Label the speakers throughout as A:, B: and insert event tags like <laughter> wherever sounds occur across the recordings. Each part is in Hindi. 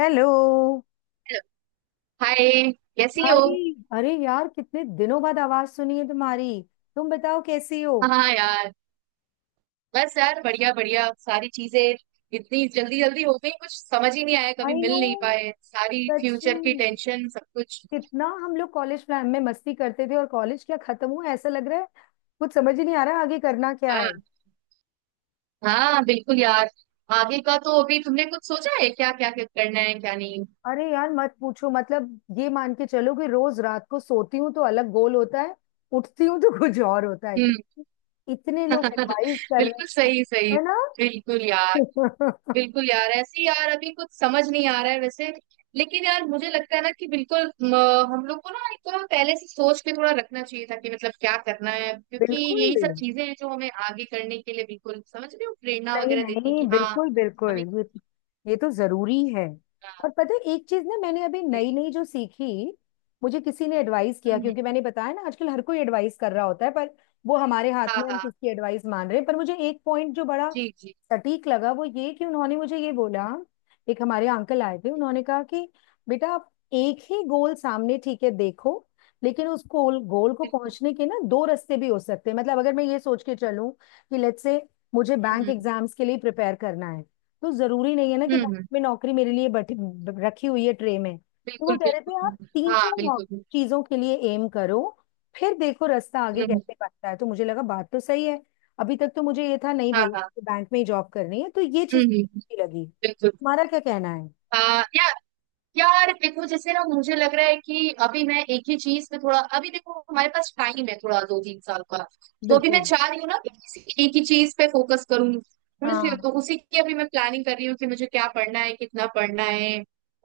A: हेलो।
B: हाय, कैसी हो?
A: हाय। अरे यार, कितने दिनों बाद आवाज सुनी है तुम्हारी। तुम बताओ, कैसी हो?
B: हाँ यार, बस यार बढ़िया बढ़िया। सारी चीजें इतनी जल्दी जल्दी हो गई, कुछ समझ ही नहीं आया, कभी
A: आई
B: मिल
A: नो।
B: नहीं पाए, सारी
A: सच
B: फ्यूचर
A: में।
B: की टेंशन, सब कुछ।
A: कितना हम लोग कॉलेज प्लान में मस्ती करते थे, और कॉलेज क्या खत्म हुआ, ऐसा लग रहा है कुछ समझ ही नहीं आ रहा आगे करना क्या है।
B: हाँ हाँ, बिल्कुल यार। आगे का तो अभी तुमने कुछ सोचा है क्या? क्या क्या करना है, क्या नहीं?
A: अरे यार मत पूछो। मतलब ये मान के चलो कि रोज रात को सोती हूँ तो अलग गोल होता है। उठती हूँ तो <laughs> कुछ और होता है कि
B: हम्म।
A: इतने लोग
B: <laughs>
A: एडवाइस कर
B: बिल्कुल
A: रहे हैं।
B: सही सही।
A: है
B: बिल्कुल यार।
A: ना। <laughs>
B: बिल्कुल यार, ऐसे ही यार, अभी कुछ समझ नहीं आ रहा है वैसे। लेकिन यार मुझे लगता है ना कि बिल्कुल हम लोग को ना एक थोड़ा पहले से सोच के थोड़ा रखना चाहिए था कि मतलब क्या करना है, क्योंकि यही सब
A: बिल्कुल।
B: चीजें हैं जो हमें आगे करने के लिए, बिल्कुल समझ रहे हो, प्रेरणा
A: नहीं
B: वगैरह देती है
A: नहीं,
B: कि हाँ
A: बिल्कुल बिल्कुल,
B: हमें।
A: ये तो जरूरी है।
B: हाँ,
A: और पता है, एक चीज ना मैंने अभी नई नई जो सीखी, मुझे किसी ने एडवाइस किया।
B: हम्म।
A: क्योंकि मैंने बताया ना, आजकल हर कोई एडवाइस कर रहा होता है, पर वो हमारे हाथ
B: हाँ
A: में हम
B: हाँ,
A: किसकी एडवाइस मान रहे हैं। पर मुझे एक पॉइंट जो बड़ा
B: जी जी,
A: सटीक लगा, वो ये कि उन्होंने मुझे ये बोला। एक हमारे अंकल आए थे, उन्होंने कहा कि बेटा, आप एक ही गोल सामने, ठीक है देखो, लेकिन उस गोल गोल को
B: बिल्कुल।
A: पहुंचने के ना दो रास्ते भी हो सकते हैं। मतलब अगर मैं ये सोच के चलूं कि लेट्स से मुझे बैंक
B: हम्म
A: एग्जाम्स के लिए प्रिपेयर करना है, तो जरूरी नहीं है ना कि
B: हम्म,
A: बैंक
B: हम्म।
A: में नौकरी मेरे लिए बैठी रखी हुई है ट्रे में। तो वो
B: बिल्कुल
A: कह रहे
B: बिल्कुल,
A: थे आप
B: हम्म।
A: तीन
B: हाँ,
A: चार
B: बिल्कुल।
A: चीजों के लिए एम करो, फिर देखो रास्ता आगे
B: हम्म हम्म,
A: कैसे बढ़ता है। तो मुझे लगा बात तो सही है। अभी तक तो मुझे ये था नहीं
B: हाँ
A: भाई,
B: हाँ।
A: मुझे बैंक में ही जॉब करनी है, तो ये
B: हम्म
A: चीज
B: हम्म,
A: अच्छी लगी।
B: बिल्कुल।
A: तुम्हारा क्या कहना है?
B: हाँ यार। यार देखो, जैसे ना मुझे लग रहा है कि अभी मैं एक ही चीज पे थोड़ा, अभी देखो हमारे पास टाइम है, थोड़ा दो तीन साल का। तो अभी मैं
A: बिल्कुल।
B: चाह रही हूँ ना कि किसी एक ही चीज पे फोकस करूँ, समझ रही हो?
A: हाँ।
B: तो उसी की अभी मैं प्लानिंग कर रही हूँ कि मुझे क्या पढ़ना है, कितना पढ़ना है।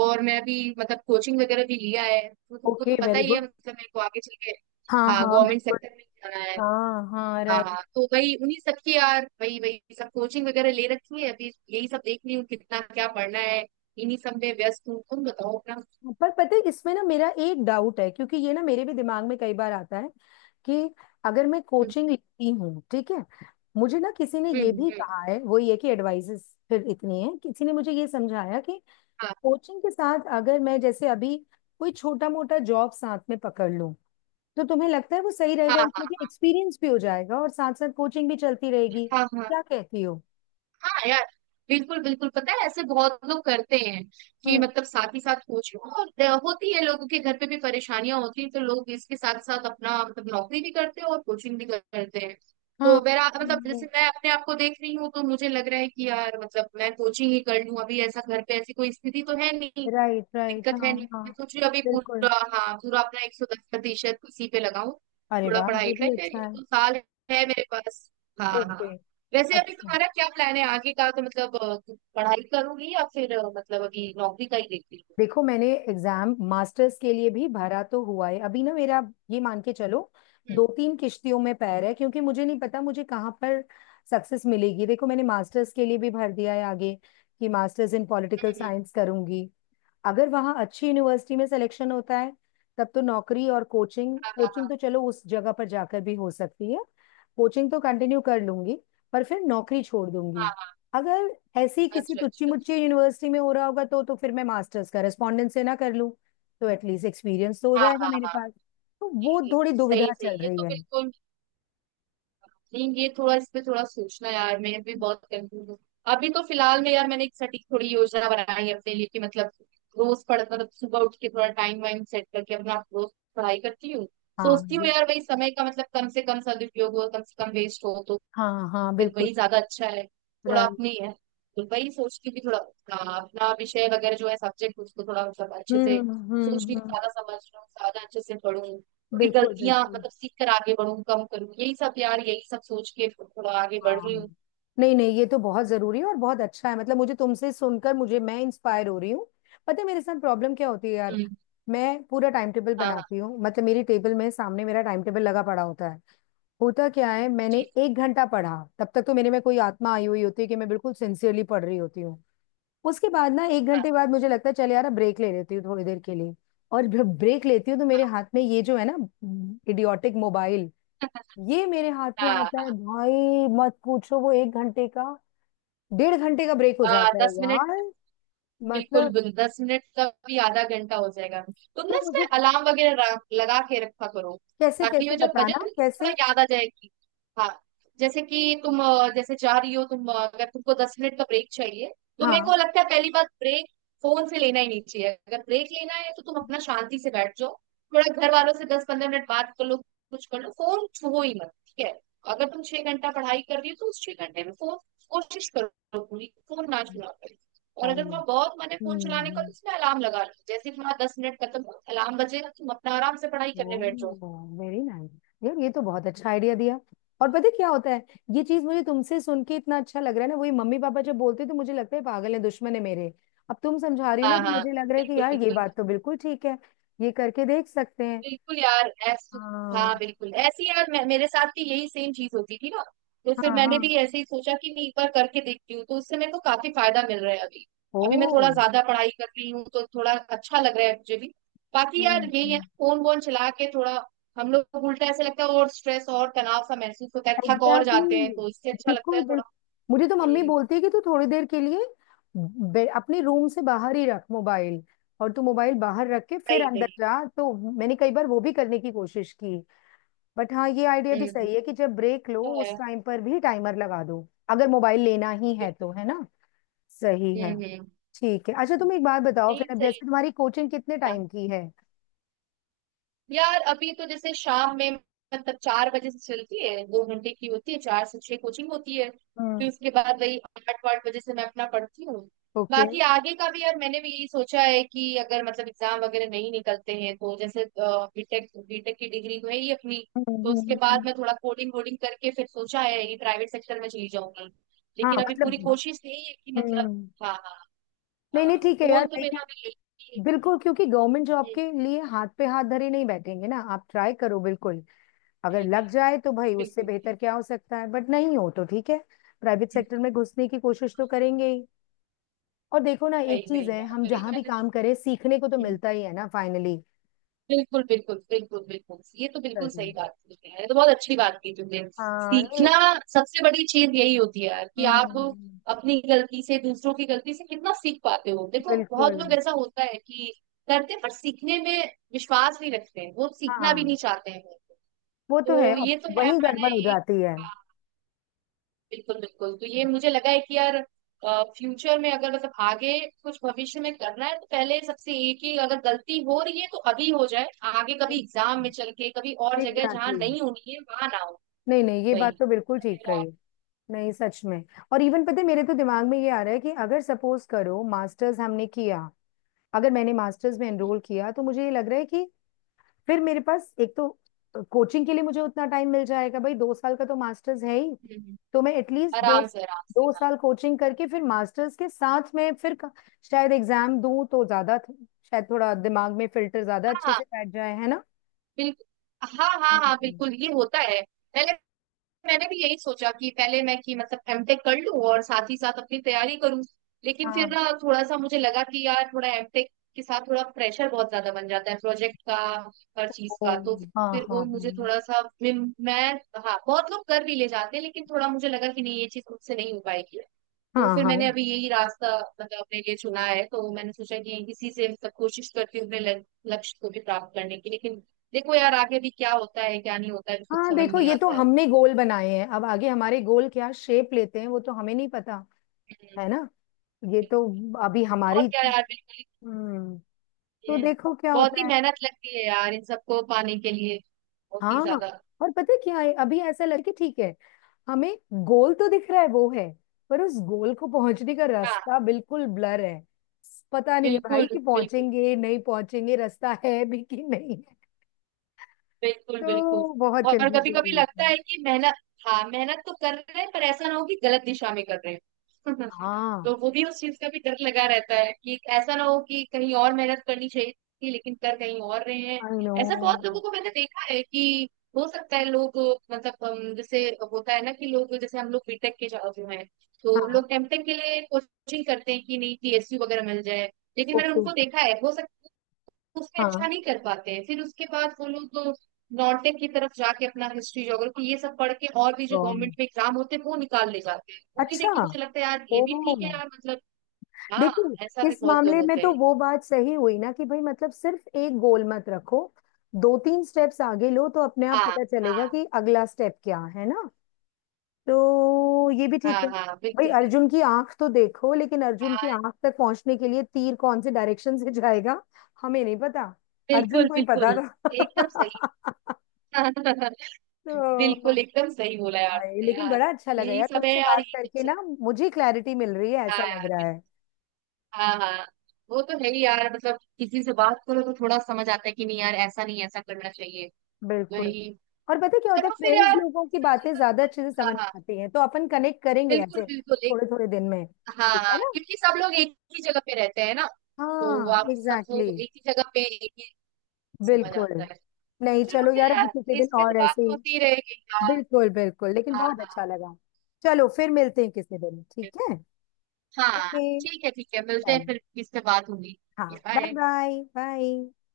B: और मैं अभी मतलब कोचिंग वगैरह भी लिया है, तो तुमको
A: ओके,
B: तो पता
A: वेरी
B: ही है,
A: गुड।
B: मतलब मेरे को आगे चल के
A: हाँ
B: हाँ,
A: हाँ,
B: गवर्नमेंट
A: बिल्कुल।
B: सेक्टर में जाना है।
A: हाँ हाँ,
B: हाँ
A: राइट।
B: हाँ, तो वही उन्हीं सब की यार, वही वही सब कोचिंग वगैरह ले रखी है। अभी यही सब देख रही हूँ, कितना क्या पढ़ना है। इन्हीं सब में व्यस्त हूँ, तुम बताओ अपना।
A: पर पता है इसमें ना मेरा एक डाउट है, क्योंकि ये ना मेरे भी दिमाग में कई बार आता है कि अगर मैं
B: हम्म
A: कोचिंग लेती हूँ, ठीक है, मुझे ना किसी ने
B: हम्म,
A: ये भी
B: हम्म,
A: कहा है। वो ये कि एडवाइसेस फिर इतनी है, किसी ने मुझे ये समझाया कि
B: हाँ
A: कोचिंग के साथ अगर मैं जैसे अभी कोई छोटा मोटा जॉब साथ में पकड़ लूं, तो तुम्हें लगता है वो सही
B: हाँ
A: रहेगा इसमें कि
B: हाँ
A: एक्सपीरियंस भी हो जाएगा और साथ साथ कोचिंग भी चलती रहेगी?
B: हाँ। हाँ
A: क्या कहती हो?
B: हाँ यार, बिल्कुल बिल्कुल, पता है ऐसे बहुत लोग करते हैं कि
A: हम्म।
B: मतलब साथ ही साथ कोचिंग और होती है, लोगों के घर पे भी परेशानियां होती हैं, तो लोग इसके साथ साथ अपना मतलब नौकरी भी करते हैं और कोचिंग भी करते हैं। तो
A: हाँ।
B: मेरा मतलब जैसे मैं अपने आप को देख रही हूँ, तो मुझे लग रहा है कि यार मतलब मैं कोचिंग ही कर लूँ अभी, ऐसा घर पे ऐसी कोई स्थिति तो है नहीं,
A: राइट राइट,
B: दिक्कत
A: हाँ right, right,
B: है नहीं।
A: हाँ हाँ,
B: मैं सोच रही हूँ अभी
A: बिल्कुल।
B: पूरा, हाँ पूरा अपना 110% इसी पे लगाऊं,
A: अरे
B: थोड़ा
A: वाह, ये
B: पढ़ाई पे,
A: भी अच्छा
B: ये
A: है।
B: तो साल है मेरे पास। हाँ हाँ।
A: ओके।
B: वैसे अभी
A: अच्छा।
B: तुम्हारा क्या प्लान है आगे का? तो मतलब पढ़ाई करूंगी या फिर मतलब अभी नौकरी का ही देख रही हूँ।
A: देखो, मैंने एग्जाम मास्टर्स के लिए भी भरा तो हुआ है अभी ना मेरा। ये मान के चलो
B: हम्म,
A: दो तीन किश्तियों में पैर है, क्योंकि मुझे नहीं पता मुझे कहाँ पर सक्सेस मिलेगी। देखो मैंने मास्टर्स के लिए भी भर दिया है आगे कि masters in political
B: hmm, hmm,
A: science करूंगी। अगर वहाँ अच्छी यूनिवर्सिटी में सिलेक्शन होता है, तब तो नौकरी और कोचिंग,
B: हाँ हाँ
A: कोचिंग
B: हाँ
A: तो चलो उस जगह पर जाकर भी हो सकती है। कोचिंग तो कंटिन्यू कर लूंगी, पर फिर नौकरी छोड़ दूंगी।
B: हाँ हाँ।
A: अगर ऐसी किसी
B: अच्छा
A: टुच्ची
B: अच्छा अच्छा।
A: मुच्ची यूनिवर्सिटी में हो रहा होगा, तो फिर मैं मास्टर्स का रेस्पॉन्डेंस से ना कर लूं, तो एटलीस्ट एक्सपीरियंस तो हो
B: हाँ
A: जाएगा
B: हाँ
A: मेरे
B: हाँ।
A: पास। तो
B: ये-
A: वो
B: ये
A: थोड़ी
B: सही
A: दुविधा
B: सही
A: चल
B: है
A: रही
B: तो,
A: है।
B: बिल्कुल। नहीं ये थोड़ा, इस पे थोड़ा सोचना, यार मैं भी बहुत कंफ्यूज हूँ अभी। तो फिलहाल में यार मैंने एक सटीक थोड़ी योजना बनाई है अपने लिए कि मतलब रोज पढ़ मतलब सुबह उठ के थोड़ा टाइम वाइम सेट करके अपना रोज पढ़ाई करती हूँ।
A: हाँ
B: सोचती हूँ
A: ये।
B: यार भाई, समय का मतलब कम से कम सदुपयोग हो, कम से कम वेस्ट हो, तो
A: हाँ हाँ,
B: फिर
A: बिल्कुल।
B: वही ज्यादा अच्छा है। थोड़ा
A: राइट।
B: अपनी है, तो वही सोचती हूँ कि थोड़ा अपना अपना विषय वगैरह जो है, सब्जेक्ट उसको थोड़ा मतलब अच्छे से सोच रही हूँ,
A: हम्म।
B: ज्यादा समझ रही हूँ, ज्यादा अच्छे से पढ़ूँ, थोड़ी
A: बिल्कुल
B: गलतियां
A: बिल्कुल।
B: मतलब सीख कर आगे बढ़ूँ, कम करूँ, यही सब यार, यही सब सोच के थोड़ा आगे बढ़
A: हाँ।
B: रही हूँ।
A: नहीं नहीं, ये तो बहुत जरूरी है और बहुत अच्छा है। मतलब मुझे तुमसे सुनकर मुझे मैं इंस्पायर हो रही हूँ। पता है मेरे साथ प्रॉब्लम क्या होती है यार।
B: हम्म,
A: मैं पूरा टाइम टेबल
B: हाँ हाँ,
A: बनाती हूँ, मतलब मेरी टेबल में सामने मेरा टाइम टेबल लगा पड़ा होता है। होता क्या है, मैंने
B: ठीक
A: एक घंटा पढ़ा, तब तक तो मेरे में कोई आत्मा आई हुई होती है कि मैं बिल्कुल सिंसियरली पढ़ रही होती हूँ। उसके बाद ना, एक
B: है,
A: घंटे बाद मुझे लगता है चल यार ब्रेक ले लेती हूँ थोड़ी देर के लिए। और जब ब्रेक लेती हूँ तो मेरे हाथ में ये जो है ना, इडियोटिक मोबाइल, ये मेरे हाथ में
B: हाँ हाँ
A: आता है।
B: हाँ।
A: भाई मत पूछो, वो एक घंटे का डेढ़ घंटे का ब्रेक हो
B: हाँ
A: जाता है
B: 10 मिनट,
A: यार।
B: बिल्कुल
A: मतलब
B: बिल्कुल, 10 मिनट का भी आधा घंटा हो जाएगा। तुम ना
A: तो
B: इसमें
A: मुझे
B: अलार्म वगैरह लगा के रखा करो,
A: कैसे
B: ताकि
A: कैसे
B: वो जो बजट
A: बताना
B: है, थोड़ा
A: कैसे।
B: याद आ जाएगी। हाँ, जैसे कि तुम जैसे जा रही हो तुम, अगर तुमको 10 मिनट का ब्रेक चाहिए, तो मेरे
A: हाँ।
B: को लगता है पहली बात ब्रेक फोन से लेना ही नहीं चाहिए। अगर ब्रेक लेना है तो तुम अपना शांति से बैठ जाओ, थोड़ा घर वालों से 10-15 मिनट बात कर लो, कुछ कर लो, फोन छुओ ही मत, ठीक है? अगर तुम 6 घंटा पढ़ाई कर रही हो, तो उस 6 घंटे में फोन, कोशिश करो पूरी, फोन ना छुआ करो। और
A: आई
B: अगर
A: नो।
B: वहाँ बहुत मन है फोन चलाने का,
A: हम्म।
B: तो उसमें अलार्म लगा लो, जैसे ही तुम्हारा 10 मिनट खत्म हो, अलार्म बजेगा, तुम अपना आराम से पढ़ाई करने
A: ओह,
B: बैठ जाओ।
A: Very nice. यार ये तो बहुत अच्छा आइडिया दिया। और पता है क्या होता है, ये चीज मुझे तुमसे सुन के इतना अच्छा लग रहा है ना, वही मम्मी पापा जब बोलते हैं तो मुझे लगता है पागल है, दुश्मन है मेरे। अब तुम समझा रही हो ना
B: हाँ
A: तो
B: हाँ,
A: मुझे लग रहा है कि
B: बिल्कुल
A: यार ये
B: बिल्कुल
A: बात तो बिल्कुल ठीक है। ये करके देख सकते हैं।
B: बिल्कुल यार ऐस हाँ
A: हाँ
B: बिल्कुल, ऐसी यार, मेरे साथ भी यही सेम चीज होती थी ना, तो फिर
A: हाँ
B: मैंने
A: हाँ।
B: भी ऐसे ही सोचा कि मैं एक बार करके देखती हूँ, तो उससे मेरे को काफी फायदा मिल रहा है अभी।
A: ओ।
B: अभी मैं थोड़ा ज्यादा पढ़ाई कर रही हूँ, तो थोड़ा अच्छा लग रहा है मुझे भी। बाकी यार यही है,
A: हम्म।
B: फोन वोन चला के थोड़ा हम लोग को उल्टा ऐसा लगता है, और स्ट्रेस और तनाव सा महसूस होता है, थक और
A: एग्जैक्टली
B: जाते हैं,
A: exactly।
B: तो इससे अच्छा लगता
A: बिल्कुल
B: है।
A: बिल्कुल। मुझे तो मम्मी
B: हम्म,
A: बोलती है कि तू थोड़ी देर के लिए अपने रूम से बाहर ही रख मोबाइल, और तू मोबाइल बाहर रख के फिर
B: सही
A: अंदर
B: सही,
A: जा। तो मैंने कई बार वो भी करने की कोशिश की। बट हाँ, ये आइडिया भी
B: हम्म,
A: सही है कि जब ब्रेक लो
B: तो है,
A: उस टाइम पर भी टाइमर लगा दो, अगर मोबाइल लेना ही है,
B: बिल्कुल।
A: तो है ना? सही है।
B: हम्म।
A: ठीक है। अच्छा तुम एक बात बताओ फिर,
B: नहीं
A: अब
B: सही
A: जैसे तुम्हारी कोचिंग कितने टाइम की है?
B: यार, अभी तो जैसे शाम में मतलब 4 बजे से चलती है, 2 घंटे की होती है, 4 से 6 कोचिंग होती है। फिर
A: हम्म।
B: उसके बाद वही आठ वाठ बजे से मैं अपना पढ़ती हूँ।
A: ओके।
B: बाकी आगे का भी यार मैंने भी यही सोचा है कि अगर मतलब एग्जाम वगैरह नहीं निकलते हैं, तो जैसे बीटेक बीटेक की डिग्री तो है ही अपनी,
A: हम्म
B: तो
A: हम्म,
B: उसके
A: हम्म,
B: बाद
A: हम्म।
B: मैं थोड़ा कोडिंग वोडिंग करके फिर सोचा है कि प्राइवेट सेक्टर में चली जाऊंगी।
A: हाँ
B: लेकिन अभी
A: मतलब।
B: पूरी कोशिश यही है कि मतलब
A: हम्म।
B: हाँ हाँ
A: नहीं नहीं,
B: हाँ,
A: ठीक है यार।
B: गोल तो मेरा अभी यही है
A: बिल्कुल, क्योंकि गवर्नमेंट जॉब
B: हम्म,
A: के लिए हाथ पे हाथ धरे नहीं बैठेंगे ना, आप ट्राई करो बिल्कुल। अगर
B: नहीं
A: लग
B: नहीं
A: जाए तो भाई उससे
B: बिल्कुल।
A: बेहतर क्या हो सकता है, बट नहीं हो तो ठीक है। प्राइवेट सेक्टर में घुसने की कोशिश तो करेंगे ही। और देखो ना,
B: वही
A: एक चीज
B: वही
A: है,
B: यार,
A: हम
B: वही
A: जहां भी
B: मैंने तो
A: काम करें सीखने को तो
B: हम्म,
A: मिलता ही है ना फाइनली।
B: बिल्कुल बिल्कुल बिल्कुल बिल्कुल। ये तो बिल्कुल
A: सही।
B: सही बात की तुमने, ये तो बहुत अच्छी बात की तुमने।
A: हाँ नहीं।
B: सीखना सबसे बड़ी चीज यही होती है यार, कि आप
A: हम्म।
B: अपनी गलती से, दूसरों की गलती से कितना सीख पाते हो। देखो बहुत
A: बिल्कुल।
B: लोग, ऐसा होता है कि करते हैं, पर सीखने में विश्वास नहीं रखते हैं, वो सीखना भी नहीं
A: हाँ।
B: चाहते हैं,
A: वो तो है।
B: तो
A: और
B: ये तो है।
A: वही
B: मैंने
A: गड़बड़ हो
B: एक,
A: जाती है।
B: बिल्कुल बिल्कुल, तो ये मुझे लगा है कि यार फ्यूचर में अगर मतलब आगे कुछ भविष्य में करना है, तो पहले सबसे, एक ही अगर गलती हो रही है तो अभी हो जाए, आगे कभी एग्जाम में चल के, कभी और जगह जहाँ
A: एग्जैक्टली exactly।
B: नहीं होनी है वहां ना हो।
A: नहीं नहीं, ये
B: वही
A: बात तो बिल्कुल ठीक कही।
B: मेरा-
A: नहीं सच में। और इवन पता है, मेरे तो दिमाग में ये आ रहा है कि अगर सपोज करो मास्टर्स हमने किया, अगर मैंने मास्टर्स में
B: हम्म,
A: एनरोल किया, तो मुझे ये लग रहा है कि फिर मेरे पास एक तो कोचिंग के लिए मुझे उतना टाइम मिल जाएगा। भाई दो साल का तो मास्टर्स है ही।
B: हम्म,
A: तो मैं एटलीस्ट दो
B: आराम से आराम से,
A: दो
B: हाँ
A: साल कोचिंग करके फिर मास्टर्स के साथ में फिर शायद एग्जाम दूं तो ज्यादा शायद थोड़ा दिमाग में फिल्टर ज्यादा
B: हाँ
A: अच्छे
B: हाँ,
A: से बैठ जाए, है ना।
B: बिल्कुल। हाँ हाँ हाँ
A: हम्म।
B: बिल्कुल ये होता है। पहले मैंने भी यही सोचा कि पहले मैं कि मतलब एमटेक कर लूं और साथ ही साथ अपनी तैयारी करूं। लेकिन फिर
A: हाँ
B: ना थोड़ा सा मुझे लगा कि यार थोड़ा एमटेक के साथ थोड़ा प्रेशर बहुत ज्यादा बन जाता है, प्रोजेक्ट का, हर चीज
A: ओ,
B: का। तो
A: हाँ
B: फिर
A: हाँ
B: वो मुझे थोड़ा सा हाँ बहुत लोग कर भी ले जाते हैं, लेकिन थोड़ा मुझे लगा कि नहीं ये चीज मुझसे नहीं हो पाएगी।
A: हाँ,
B: तो फिर
A: हाँ
B: मैंने
A: हाँ
B: अभी यही रास्ता मतलब अपने लिए चुना है, तो मैंने सोचा कि इसी से सब कोशिश करती हूँ अपने लक्ष्य को भी प्राप्त करने की, लेकिन देखो यार आगे भी क्या होता है, क्या नहीं होता है, कुछ
A: हाँ।
B: समझ
A: देखो,
B: नहीं
A: ये तो
B: आता
A: हमने गोल बनाए हैं, अब आगे हमारे गोल क्या शेप लेते हैं वो तो हमें नहीं पता,
B: है।
A: है ना। ये तो
B: बिल्कुल।
A: अभी
B: और
A: हमारी।
B: क्या यार, बिल्कुल ही
A: हम्म। तो
B: नहीं है।
A: देखो क्या
B: बहुत
A: होता
B: ही
A: है।
B: मेहनत लगती है यार, इन सबको पाने के लिए, बहुत ही
A: हाँ।
B: ज्यादा।
A: और पता है क्या है, अभी ऐसा लगे कि ठीक है, हमें गोल तो दिख रहा है वो है, पर उस गोल को पहुंचने का
B: हाँ
A: रास्ता बिल्कुल ब्लर है। पता नहीं है
B: बिल्कुल
A: भाई कि
B: बिल्कुल
A: पहुंचेंगे
B: बिल्कुल
A: नहीं पहुंचेंगे, रास्ता है भी कि नहीं है।
B: बिल्कुल बिल्कुल।
A: तो बहुत
B: और कभी
A: कंफ्यूजन हो
B: कभी
A: रही
B: लगता
A: थी।
B: है कि मेहनत, हाँ मेहनत तो कर रहे हैं, पर ऐसा ना हो कि गलत दिशा में कर रहे हैं। <laughs>
A: हाँ।
B: तो वो भी, उस चीज का भी डर लगा रहता है कि ऐसा ना हो कि कहीं और मेहनत करनी चाहिए थी लेकिन कर कहीं और रहे हैं।
A: I know.
B: ऐसा बहुत लोगों को मैंने देखा है कि हो सकता है लोग मतलब जैसे होता है ना कि लोग, जैसे हम लोग बीटेक के जो जो हैं, तो
A: हाँ।
B: लोग एमटेक के लिए कोचिंग करते हैं कि नहीं पीएसयू वगैरह मिल जाए। लेकिन मैंने
A: ओके।
B: उनको देखा है, हो सकता उसमें अच्छा
A: हाँ
B: नहीं कर पाते हैं, फिर उसके बाद वो लोग नॉर्टेक की तरफ जाके अपना हिस्ट्री ज्योग्राफी ये सब पढ़ के, और भी जो गवर्नमेंट
A: wrong।
B: में एग्जाम होते हैं वो निकाल ले जाते हैं। वो भी देख
A: अच्छा।
B: के मुझे लगता है यार,
A: ओ।
B: ये भी ठीक है यार मतलब, हाँ ऐसा
A: देखिए
B: भी
A: इस
B: बहुत लोग
A: मामले में
B: होते
A: तो
B: हैं।
A: वो बात सही हुई ना कि भाई, मतलब सिर्फ एक गोल मत रखो, दो तीन स्टेप्स आगे लो तो अपने आप
B: हाँ
A: पता चलेगा
B: हाँ
A: कि अगला स्टेप क्या है, ना। तो ये भी ठीक
B: हाँ
A: है।
B: हाँ,
A: भाई
B: बिल्कुल बिल्कुल।
A: अर्जुन की आंख तो देखो, लेकिन अर्जुन की
B: हाँ,
A: आंख तक पहुंचने के लिए तीर कौन से डायरेक्शन से जाएगा हमें नहीं पता। अर्जुन
B: बिल्कुल
A: को ही पता
B: बिल्कुल एकदम सही।
A: था <laughs>
B: <laughs>
A: तो
B: बिल्कुल एकदम सही बोला यार
A: भाई,
B: तुमने
A: लेकिन
B: यार।
A: बड़ा अच्छा लगा
B: यही
A: यार
B: सब है
A: तुमसे
B: यार,
A: बात
B: ये सब
A: करके ना,
B: चल
A: मुझे क्लैरिटी मिल रही है
B: हाँ
A: ऐसा लग
B: यार,
A: रहा है।
B: बिल्कुल। हाँ हाँ, वो तो है ही यार मतलब, किसी से बात करो तो थोड़ा समझ आता है कि नहीं यार, ऐसा नहीं ऐसा करना चाहिए,
A: बिल्कुल।
B: वही।
A: और पता है क्या होता है,
B: चलो फिर
A: फ्रेंड्स
B: यार,
A: लोगों की
B: सब
A: बातें ज्यादा अच्छे से
B: हाँ
A: समझ में
B: हाँ
A: आती हैं, तो अपन कनेक्ट करेंगे
B: बिल्कुल
A: ऐसे
B: बिल्कुल एक,
A: थोड़े थोड़े दिन में,
B: हाँ
A: ठीक है
B: हाँ,
A: ना।
B: क्योंकि सब लोग एक ही जगह पे रहते हैं ना, तो
A: हाँ
B: आप सब
A: एग्जैक्टली
B: लोग
A: exactly,
B: एक ही जगह पे एक ही, समझ
A: बिल्कुल।
B: आता है।
A: नहीं
B: चलो
A: चलो
B: फिर
A: यार, अभी
B: यार,
A: किसी दिन
B: इस पे तो
A: और
B: बात
A: ऐसे ही।
B: होती रहेगी यार।
A: बिल्कुल बिल्कुल, लेकिन
B: हाँ
A: बहुत अच्छा
B: हाँ
A: लगा। चलो फिर मिलते हैं किसी दिन, ठीक है।
B: हाँ।
A: ओके।
B: ठीक है ठीक है, मिलते हैं
A: चलो।
B: फिर, किससे बात होगी।
A: हाँ। Bye
B: bye.
A: Bye bye.